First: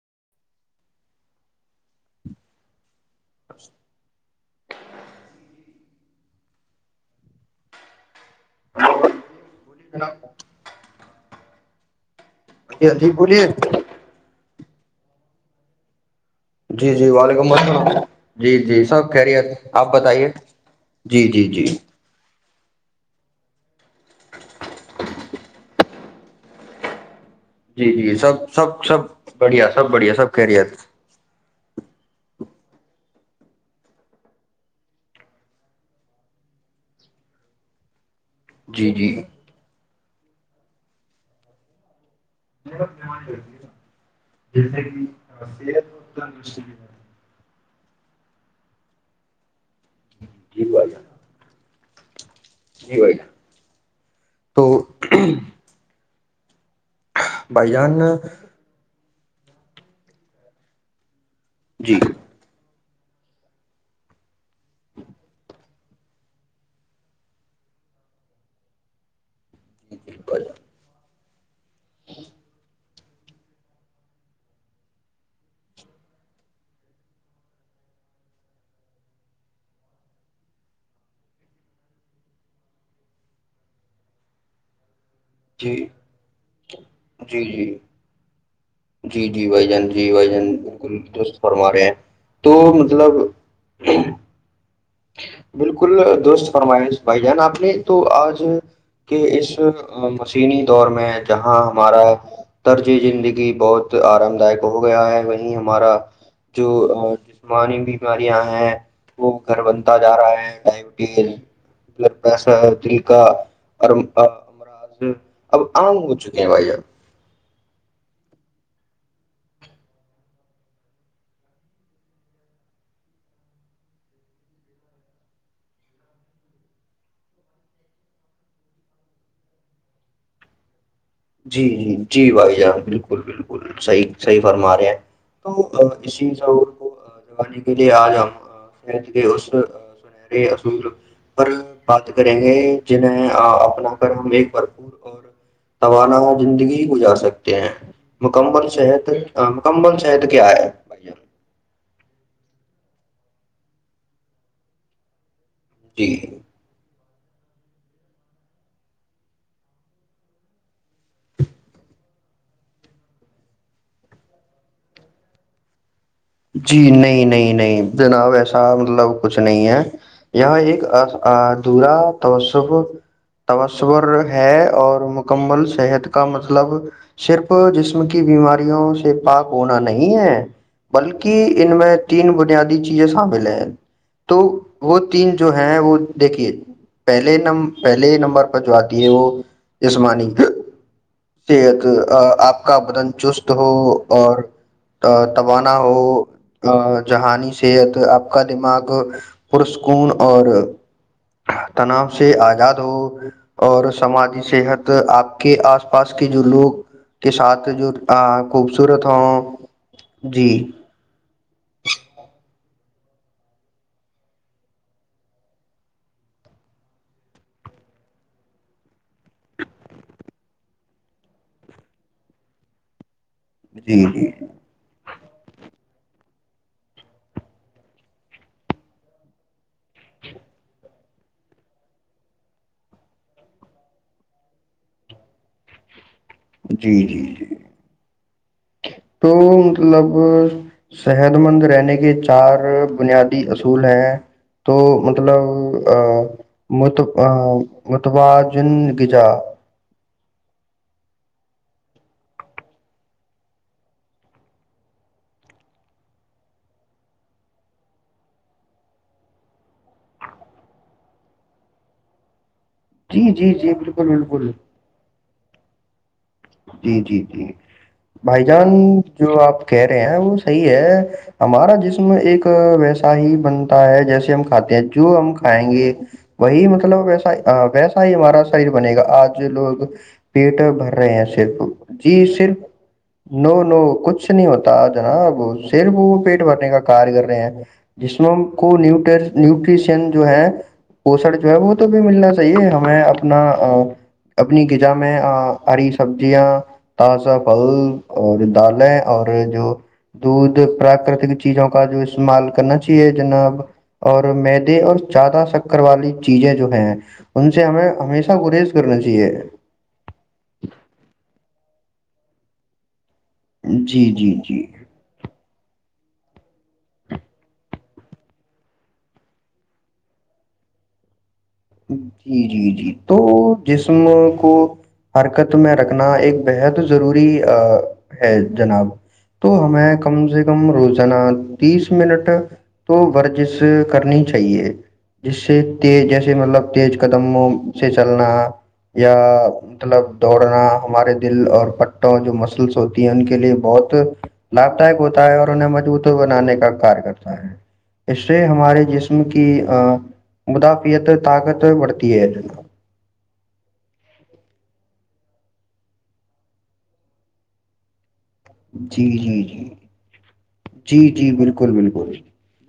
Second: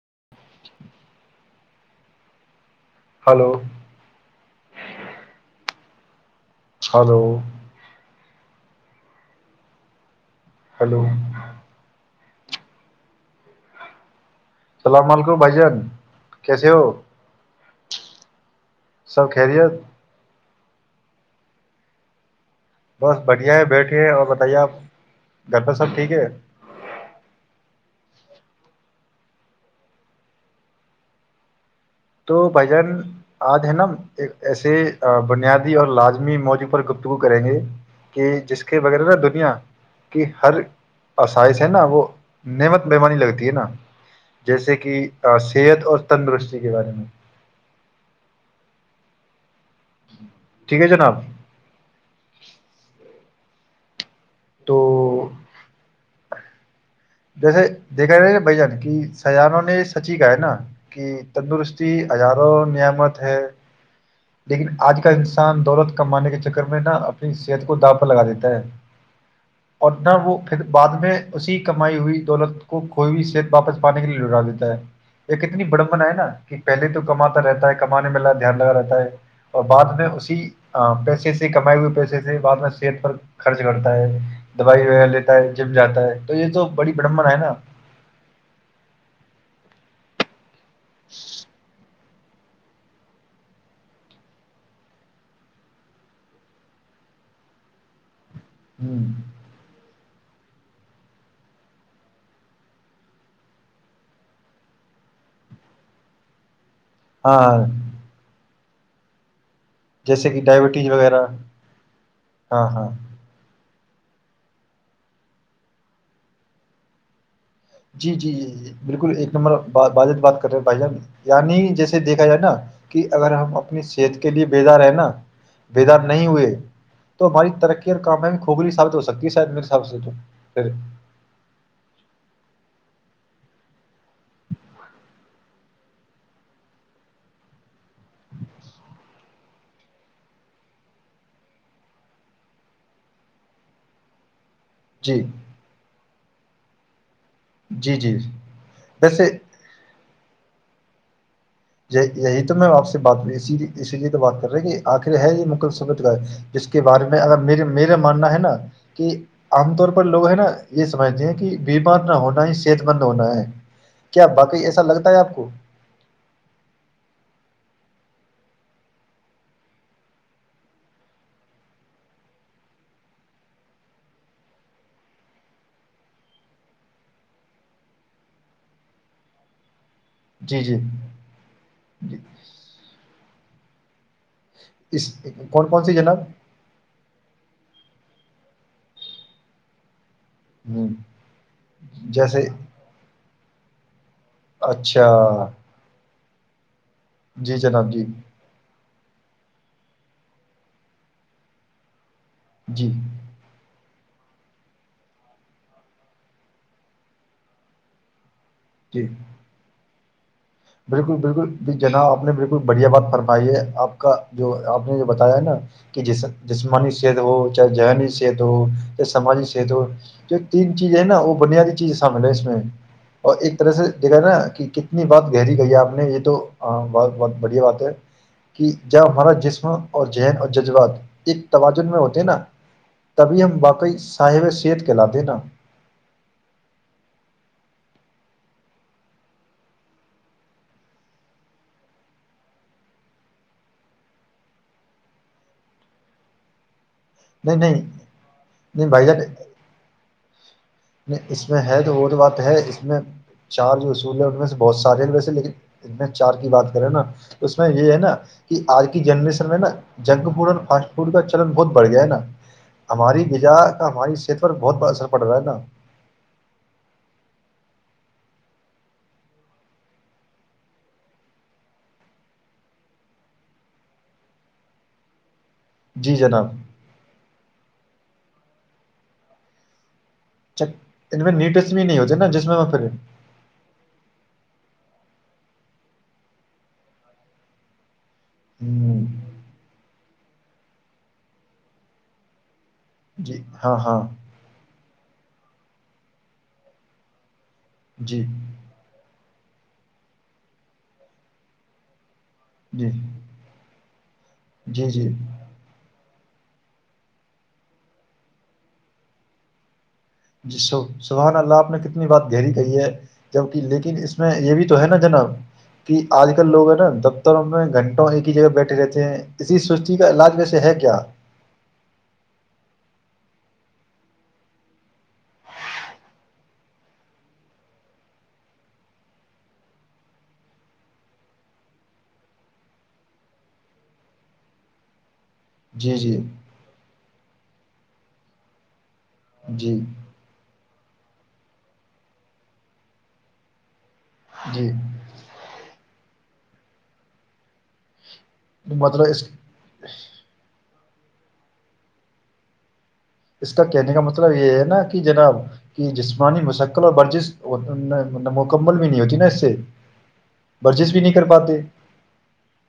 [inaudible] hello hello بولی جنا hello جییک بولیے سلام علکم بھائی جان کیسے ہو جی جی وعلیکم السلام ہ جی جی سب خیریت آپ بتائیے جی جی جی بس بڑھیا ہے بیٹھے اور بتائیے آپ گھر پہ سب ٹھیک ہے جی جی سب سب سب بڑھیا سب بڑھیا سب کہہریی تو بھ جان آج ہے نا ایک ایسے بنیادی اور لازمی موضوع پر گفتگو کریں گے کہ جس کے جی جی وغیرہ نا دنیا کہ ہر اسائذ ہے نا وہ نعمت بیمانی لگتی ہے نا جیسے کہ صحت اور تندرستی ٹھیک ہے جناب نہیں تو جیسے بھائی جان دیکھا رہا بھ جان کی سیانوں نے سچی کہا ہے نا کہ تندرست جی ہزاروں نم ہے لیکن آج کال انسان دولت کمانے کے چکر میں نہا اپنی صحت کو دا پر لگا دیتا ہے اور نہ وہ پھر بعد میں اسی کمائی ہوئی دولت کو ک کوئی بھی صحت واپس پانے کے لیے لٹا دیتا ہے ایک اتنی بڑمبنا ہے نا کہ پہلے تو کماتا رہتا ہے کمانے میں دھیان لگا رہتا ہے اور بعد میں اسی پیسے سے کمائے ہوئے پیسے سے بد میں صحت پر خرچ کرتا ہے دوائی وغیرہ لی ہے جب جی جی جاتا ہے تو یہ تو بڑی براممن ہے نا جی جی جی بھائی جان جی بھائی جان درست فرما رہے ہیں تو مطلب بالکل دوست فرمائش بھائی جان آپ نے تو ہ کہ اس م تسینی دور میں جہاں ہمارا طرج زندگی بہت آرام دائک ہو گیا ہے وہیں ہمارا جو ہاں جسمانی بیماریاں ہیں وہ گھر بنتا جا جیسے رہا کہ ہے وغیرہ ڈائبٹیز ہاں بلڈشر ہاں دل کا امراض اب عام ہو چکے ہیں بھائی اب جی جی جی ج بالکل ایک نمبر بجت بات کر رہے بھائی جان یعنی جیسے دیکھا جائے نا کہ اگر ہم اپنی صحت کے لیے بیدار ہے نا بیدار نہیں ہوئے تو ہماری ترقی اور کامیا بھی کھکھلی ثابت ہو سکتی ہے شاید میرے حساب سے جی جی جی بھائی جان بالکل بالکل صحیح صحیح فرما رہے ہیں تو اسی سعور کو دگانے کے لیے آج ہم فید کے اس سنہرے اصول پر بات کریں گے جنیں اپنا کر ہم ایک ف پور جی اور رانا وہ زندگی گزار سک ہیں جی جی مکمل صحت ویسے مکمل صحت کیا ہے بھائی یہی تو میں آپ سے بات اسی لیے تو بات کر رہے کہ آخر ہے یہ م سمجھ جی گئے جس کے بارے میں ا م میرا ماننا ہے نا کہ عام طور پر لوگ ہے نا یہ سمجھتے ہیں کہ بیمار نہ ہونا ہی صحت مند ہونا ہے کیا باقی ایسا لگتا ہے آپ کو جی نہیں نہیں نہیں جناب ایسا مطلب کچھ نہیں ہے یہ ایکدھورا توس تصر ہے اور مکمل صحت کا مطلب صرف جسم کی بیماریوں سے پاک ہونا نہیں نہیں ہے جی جی بلکہ ان میں تین بنیادی چیزیں شامل ہیں تو وہ اس تین جو کون ہے کون سی وہ جناب دیکھیے پہلے نم پہلے نمبر پر جو آتی ہے وہ جسمانی ہ صحت جیسے آپ کا بدن چست تو اچھا تو جہانی جی جناب صحت جی آپ کاا دماغ پرسکون اور تناؤ سے آزاد جی ہو اور سماجی صحت آپ کے آس پاس کے جو لوگ کے ساتھ جو خوبصورت جی ہ ج [inaudible] بالکل بالکل ج جناب آپ نے بالکل بڑھیا بات فرمائی ہے آپ کا جو آپ نے جو بتایا ہے نا کہ جسمانی صحت ہو چاہے ذہنی صحت ہو چاہے سماجی صحت ہو جو تین چیزیں ہیں نا وہ بنیادی چیزیں شامل ہے اس میں اور ایک طرح سے جی دیکا جی نا کہ کتنی بات گہری کہی آپ نے یہ تو بہت بہت بڑھیا بات ہے کہ جب ہمارا جسم اور ذہن اور جذبات ایک توجن میں ہوتے نا تبھی ہم واقعی صاحب صحت کہلاتے نا جی جی جی تو مطلب صحت مند رہنے کے چار بنیادی اصول ہیں تو مطلب ا مت نہیں نہیں متوازن نہیں بھائی جان غزا نہیں اس میں ہے تو وہ تو بات ہے اس میں چار جو اصول ہے ان میں سے بہت سارے ہیں ویسے لیکن چار کی بات کریں نا تو اس میں یہ ہے نا کہ آج کی جنریشن میں نا جنک فڈ اور فاسٹ فوڈ کا چلن بہت بڑھ گیا ہے نا ہماری جی جی غذا جی کا بالکل ہماری صحت بالکل پر بہت بڑاثر پڑ رہ ہے نا جی جی جی بھائی جان جو آپ کہہ رہے ہیں وہ صحیح ہے ہمارا جسم ایک ویسا ہی بنتا ہے جیسے ہم کھاتے ہیں جو ہم آائیں گے جی جناب وہی مطلب ایسا ہ ویسا ہی ہمارا شر بنے گا آج لوگ پیٹر چک بھر رہے ان ہیں میں صرف نیٹس بھی نہیں ہوتے جی نا جس میں صرف میں پھر نو نو کچھ نہیں ہوتا نا اب صرف وہ پیٹ بھرنے کا کار کر رہے ہیں جسموں کو ہوں، نیٹ نیوٹریشن جو ہے پوسن جو ہے وہ تو بھی ملنا چاہیے ہم میں جی اپنا ہاں ہاں اپنی جا میں عریش سبزیاں تازہ پھل جی اور دالیں اور جو دودھ پراکرتک چیزوں کا جو استعمال کرنا جی چاہیے جناب اور مدے جی اور جی زادہ شکر والی چیزیں جو ہیں ان سے ہمیں ہمیشہ گریز کرنا چاہیے جی س سبحان اللہ آپ نے کتنی بات گہری کہی ہے جبک لیکن جی اس میں جی یہ جی بھی تو ہے نا جناب کہ آج کل لوگ ہیں نا دفتروں میں گھنٹوں ایک ہی جگہ بیٹھے رہتے ہیں اسی سوستی کا علاج ویسے ہے کیا جی جی جی تو جسم کو حرکت میں رکھنا ایک بےحد ضروری ہے جناب تو ہمیں کم سے کم روزانہ تیس منٹ تو ورزش کرنی چاہیے جس سے جی جی تیجس تیز قدموں سے چلنا یا جی مطلب دوڑنا ہمارے دل اور پٹوں جو مسلس ہوتی ہیں ان کے لیے بہت جی لابھ داک ہوتا ہے اور انہیں مجبوط ہو بانے کا کار کرتا ہے اس سے ہمارے مطلب اس جسم کی مدا یہ تو طاقت بڑھتی ہے اس کا کہنے کا مطلب یہ ہے نا کہ جناب کہ جسمانی مستقل اور ورزش مکمل بھی نہیں جی ہوتی نا اس جی سے جی ورزش جی بھی نہیں کر جی پاتے بالکل بالکل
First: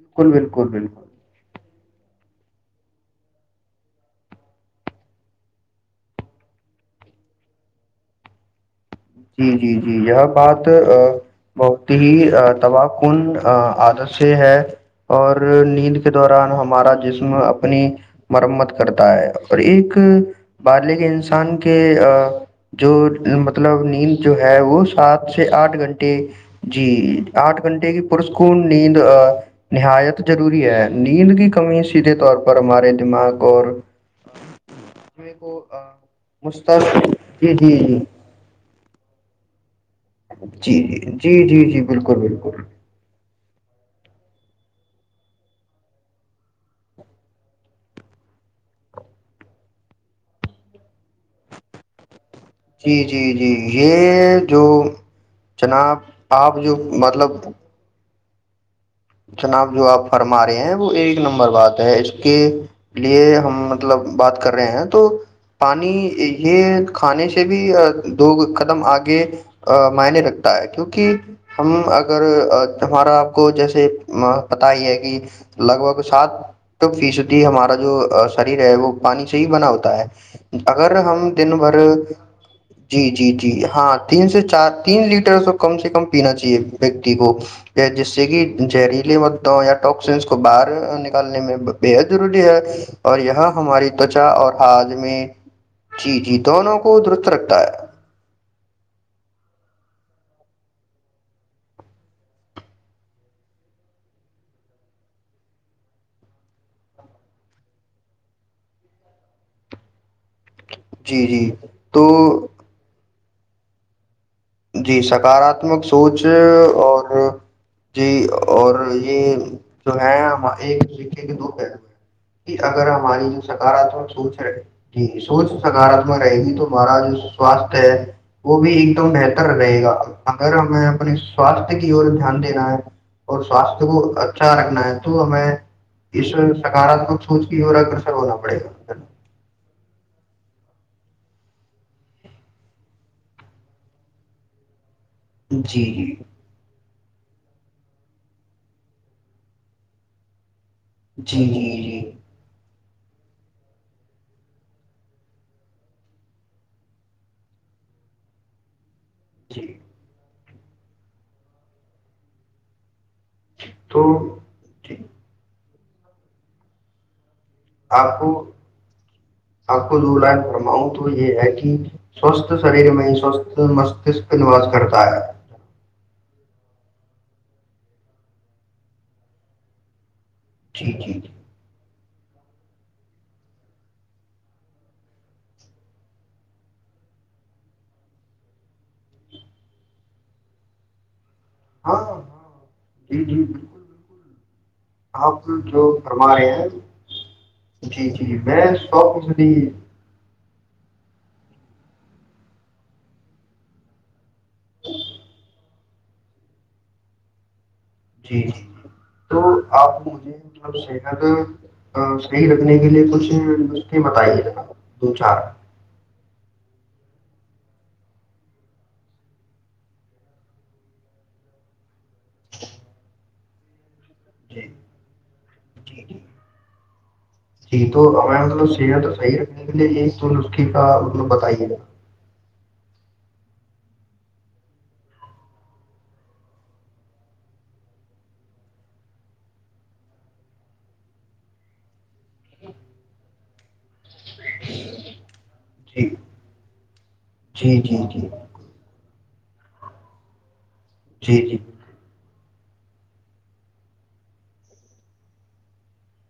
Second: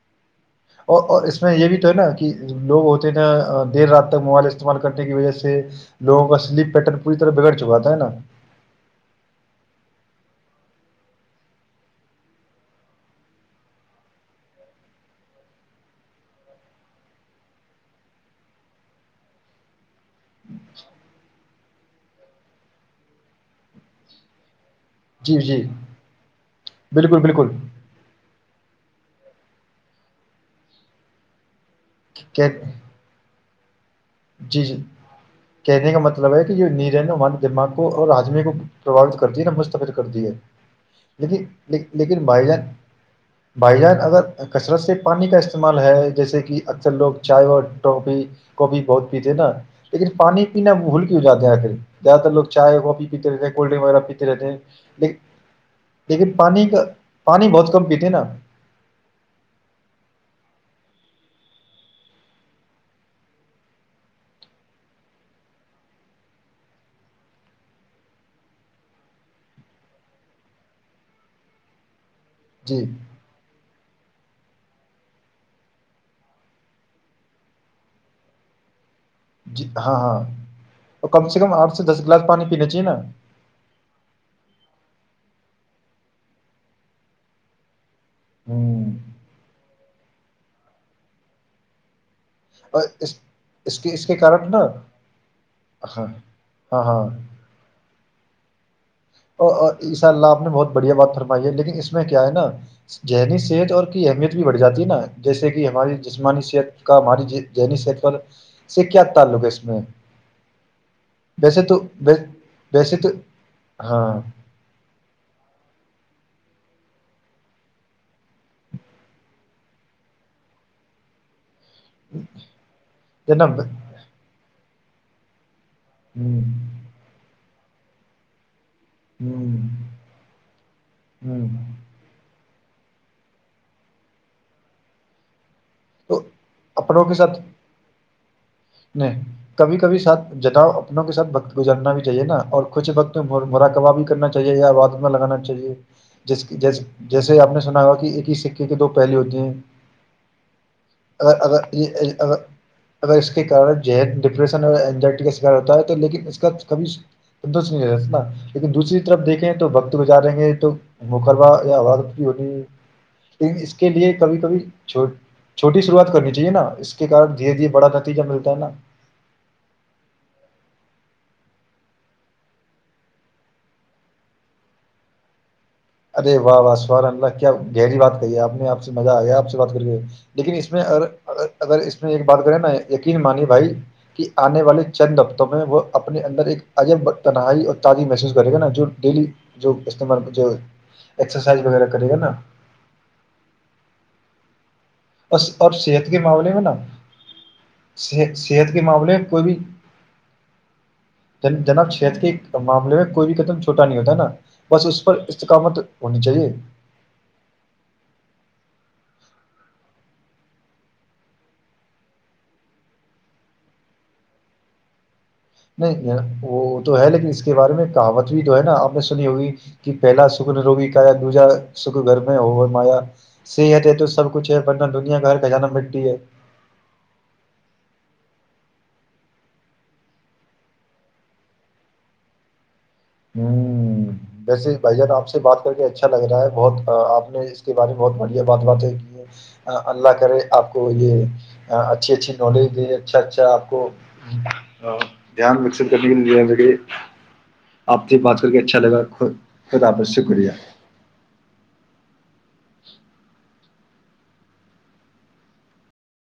بالکل بالکل بالکل اور اس میں یہ بھی تو ہے نا کہ لوگ ہوتے ہیں نا دیر رات تک موبائل استعمال کرنے کی وجہ سے سے لوگوں کا سلیپ پیٹرن پوری طرح بگڑ چکا ہے نا جی جی جی یہ بات بہت ہی تباہ کن عادت سے ہے اور نیند کے دوران ہمارا جسم اپنی مرمت کرتا ہے اور ایک بارلے کے انسان کے جو مطلب جو ہے وہ [unintelligible] سات جی سے جی آٹھ گھنٹے جی بالکل بالکل آٹھ گھنٹے کی پسکار نیند نہایت ضروری ہے نیند کی کمی سیدھے طور کہ- پر ہمارے دماغ اور جی جی کو کہنے کا مطلب ہے کہ یہ مست نییرن ہمارے جی دماغ جی کو جی اور آدمی کو پربات کر دی ہے ن مجھت جی جی جی جی جی بالکل لیکن بھائی بالکل جان بھائی جان اگر کثرت سے پانی کا استعمال ہے جیسے کہ اکثر لوگ چائے اور ٹوپی کاپی بہت پیتے نا لیکن پانی پینا بھول کے ہو جاتاے آخر زیادہ تر لوگ چائے جی کافی پیتے جی رہتے جی ہیں کولڈ ڈرنک وغیرہ پیتے یہ رہتے ہیں جو لیکن جناب لیکن آپ پانی جو کا مطلب پانی بہت کم پیتے ہیں نا [unintelligible] جناب جو آپ فرما رہے ہیں وہ ایک نمبر بات ہے اس کے لیے ہم مطلب بات کر رہے ہیں تو پانی یہ کھانے سے بھی دو قدم آگے معنے رگتا ہے کیونکہ ہم اگر جی ہمارا آپ کو جیسے پتا ہی ہے کہ لگ بھگ سات فیصدی ہمارا جو شریر ہے وہ پانی سے ہی جی بنا ہاں ہوتا ہے ہاں اگر اور کم ہم سے کم دن آٹھ بھر سے دس گلاس پانی پینا چاہیے نا جی جی جی ہاں تین سے چار تین لیٹر س کم سے کم پینا چاہیے ویکتی کو جس سے کہ ہ جریلی م [unintelligible] ٹکسینس کو باہر نکالنے میں بے حد [unintelligible] ضروری ہے اس اور یہ اس ہماری کے اس کے تچا کارن اور نا ہات میں ہاں چی جی دونوں ہاں کو ہاں درست رکھتا ہے اور اسشاء اللہ آپ نے بہت بڑھیا بات فرمائی ہے لیکن اس میں کیا ہے نا ذہنی صحت اور کی اہمیت بھی بڑھ جاتی ہے نا جیسے کہ ہماری جسمانی صحت کا ہماری ذہنی صحت پر سے کیا تعلق ہے اس میں جی جی ویسے تو و ویسے تو ہاں جی سکاراتمک سوچ اور جی اور یہ جو ہے ایک سے کے دو کہ اگر ہماری جو جناب ہ سکارااتمک سوچ رہے ٹھیک ہے سوچ سکارتمک رہے گی تو مہاراج سواستھ ہے وہ بھی ایک دم ہ ڈ رہے گا اگر ہمیں اپنے ہ سوستھ کی اور دھیان دنے اور سواستھ کو اچھا رکھنا ہے تو ہمیں تو اس اپنوں کے سکاراتمک ساتھ سوچ کی اور اگر ہ ن نہیں کبھی کبھی سات جتاؤ اپنےوں کے سھ وقت گزارنا بھی چاہیے نا اور کچھ وقت مراقبہ بھی کرنا چاہیے یا بات میں لگانا جی چاہیے جی جس کی جیس جیسے آپ نے سنا ہوا کہ ایک ہی سکے کے دو پہلے ہوودے ہیں جی اگر جی اگر اگر اائی کارن ج ڈپریشن اور اینزائٹی کا شکار ہوتا ہے تو لیکن اس کا کبھی تندست نہیں رہتا لیکن دوسری طرف دیکھیں جی جی تو بکت گزار رہیں گے تو مقروا ہوا ہونی لن اس کے تو لیے کبھی کبھی چھوٹ چھٹی شروع کر چاہیے نا کےےار دھیرے دھیے آپ کو آپ کو دو لائن فرماؤں تو یہ ہے کہ سوستھ شریر میں سوست مستک نواس کرتا ہے ارے واہ واہف وار اللہ کیا گہری بات کہی ہے آپ نے آپ سے مزہ آیا آپ سے بات کری لیکن اس میں جی جی اگر اس ایک بات کرے نا یقین مانی بھائی کہ آنے والے چند ہفتوں میں وہ اپنے اندر ایک عجب تنہائی اور تازی محسوس کرے گا نا جو ڈیلی جو استعمال جو اسرسائز وغیرہ ہاں کرے گا ہاں نا جی جی بالکل بالکل اور آپ اور جو صحت کے فرما رہے معاملے میں ہیں نا جی صحت جی میں صحت کے معاملے میں کوئی شاپلی بھی جناب شہت کے معاملے میں کوئی بھی قدم چھوٹا نہیں ہوتا ہے نا بس اس پر استقامت ہونی چاہیے جی جی جی تو آپ مجھے ملب صحت صحیح رکھنے کے لیے کچھ نستے بتائیے ج نا دوسرے نہیں یہ وہ تو ہے لیکن اس کے بارے میں کہاوت بھی جو ہے نا آپ نے سنی ہوئی کہ پہلا شکر نے روگی کایا دوجا شکر گھر میں ہو مایا صحت ہے تو سب کچھ ہے جی ورنہ دنیا کاھر کا جانا جی مٹی ہے جی جی تو ہمیں مطلب سیرت تو صحیح رکھنی کیے ایک تو نسخے کا مطلب بتائیے گا [inaudible] ہ ویسے بھائی جان آپ سے بات کر کے اچھا لگ رہا ہے بہت آپ نے اس کے بارے میں بہت بڑھیا بات باتیں کی ہے اللہ کرے آپ کو یہ اچھی اچھی نالج دے اچھا اچھا آپ کو دان مکس جی کٹ جی [inaudible] جی آپ سے جی بات کر کے اچھا لگا خدا حافظ شکریہ جی جی جی [inaudible]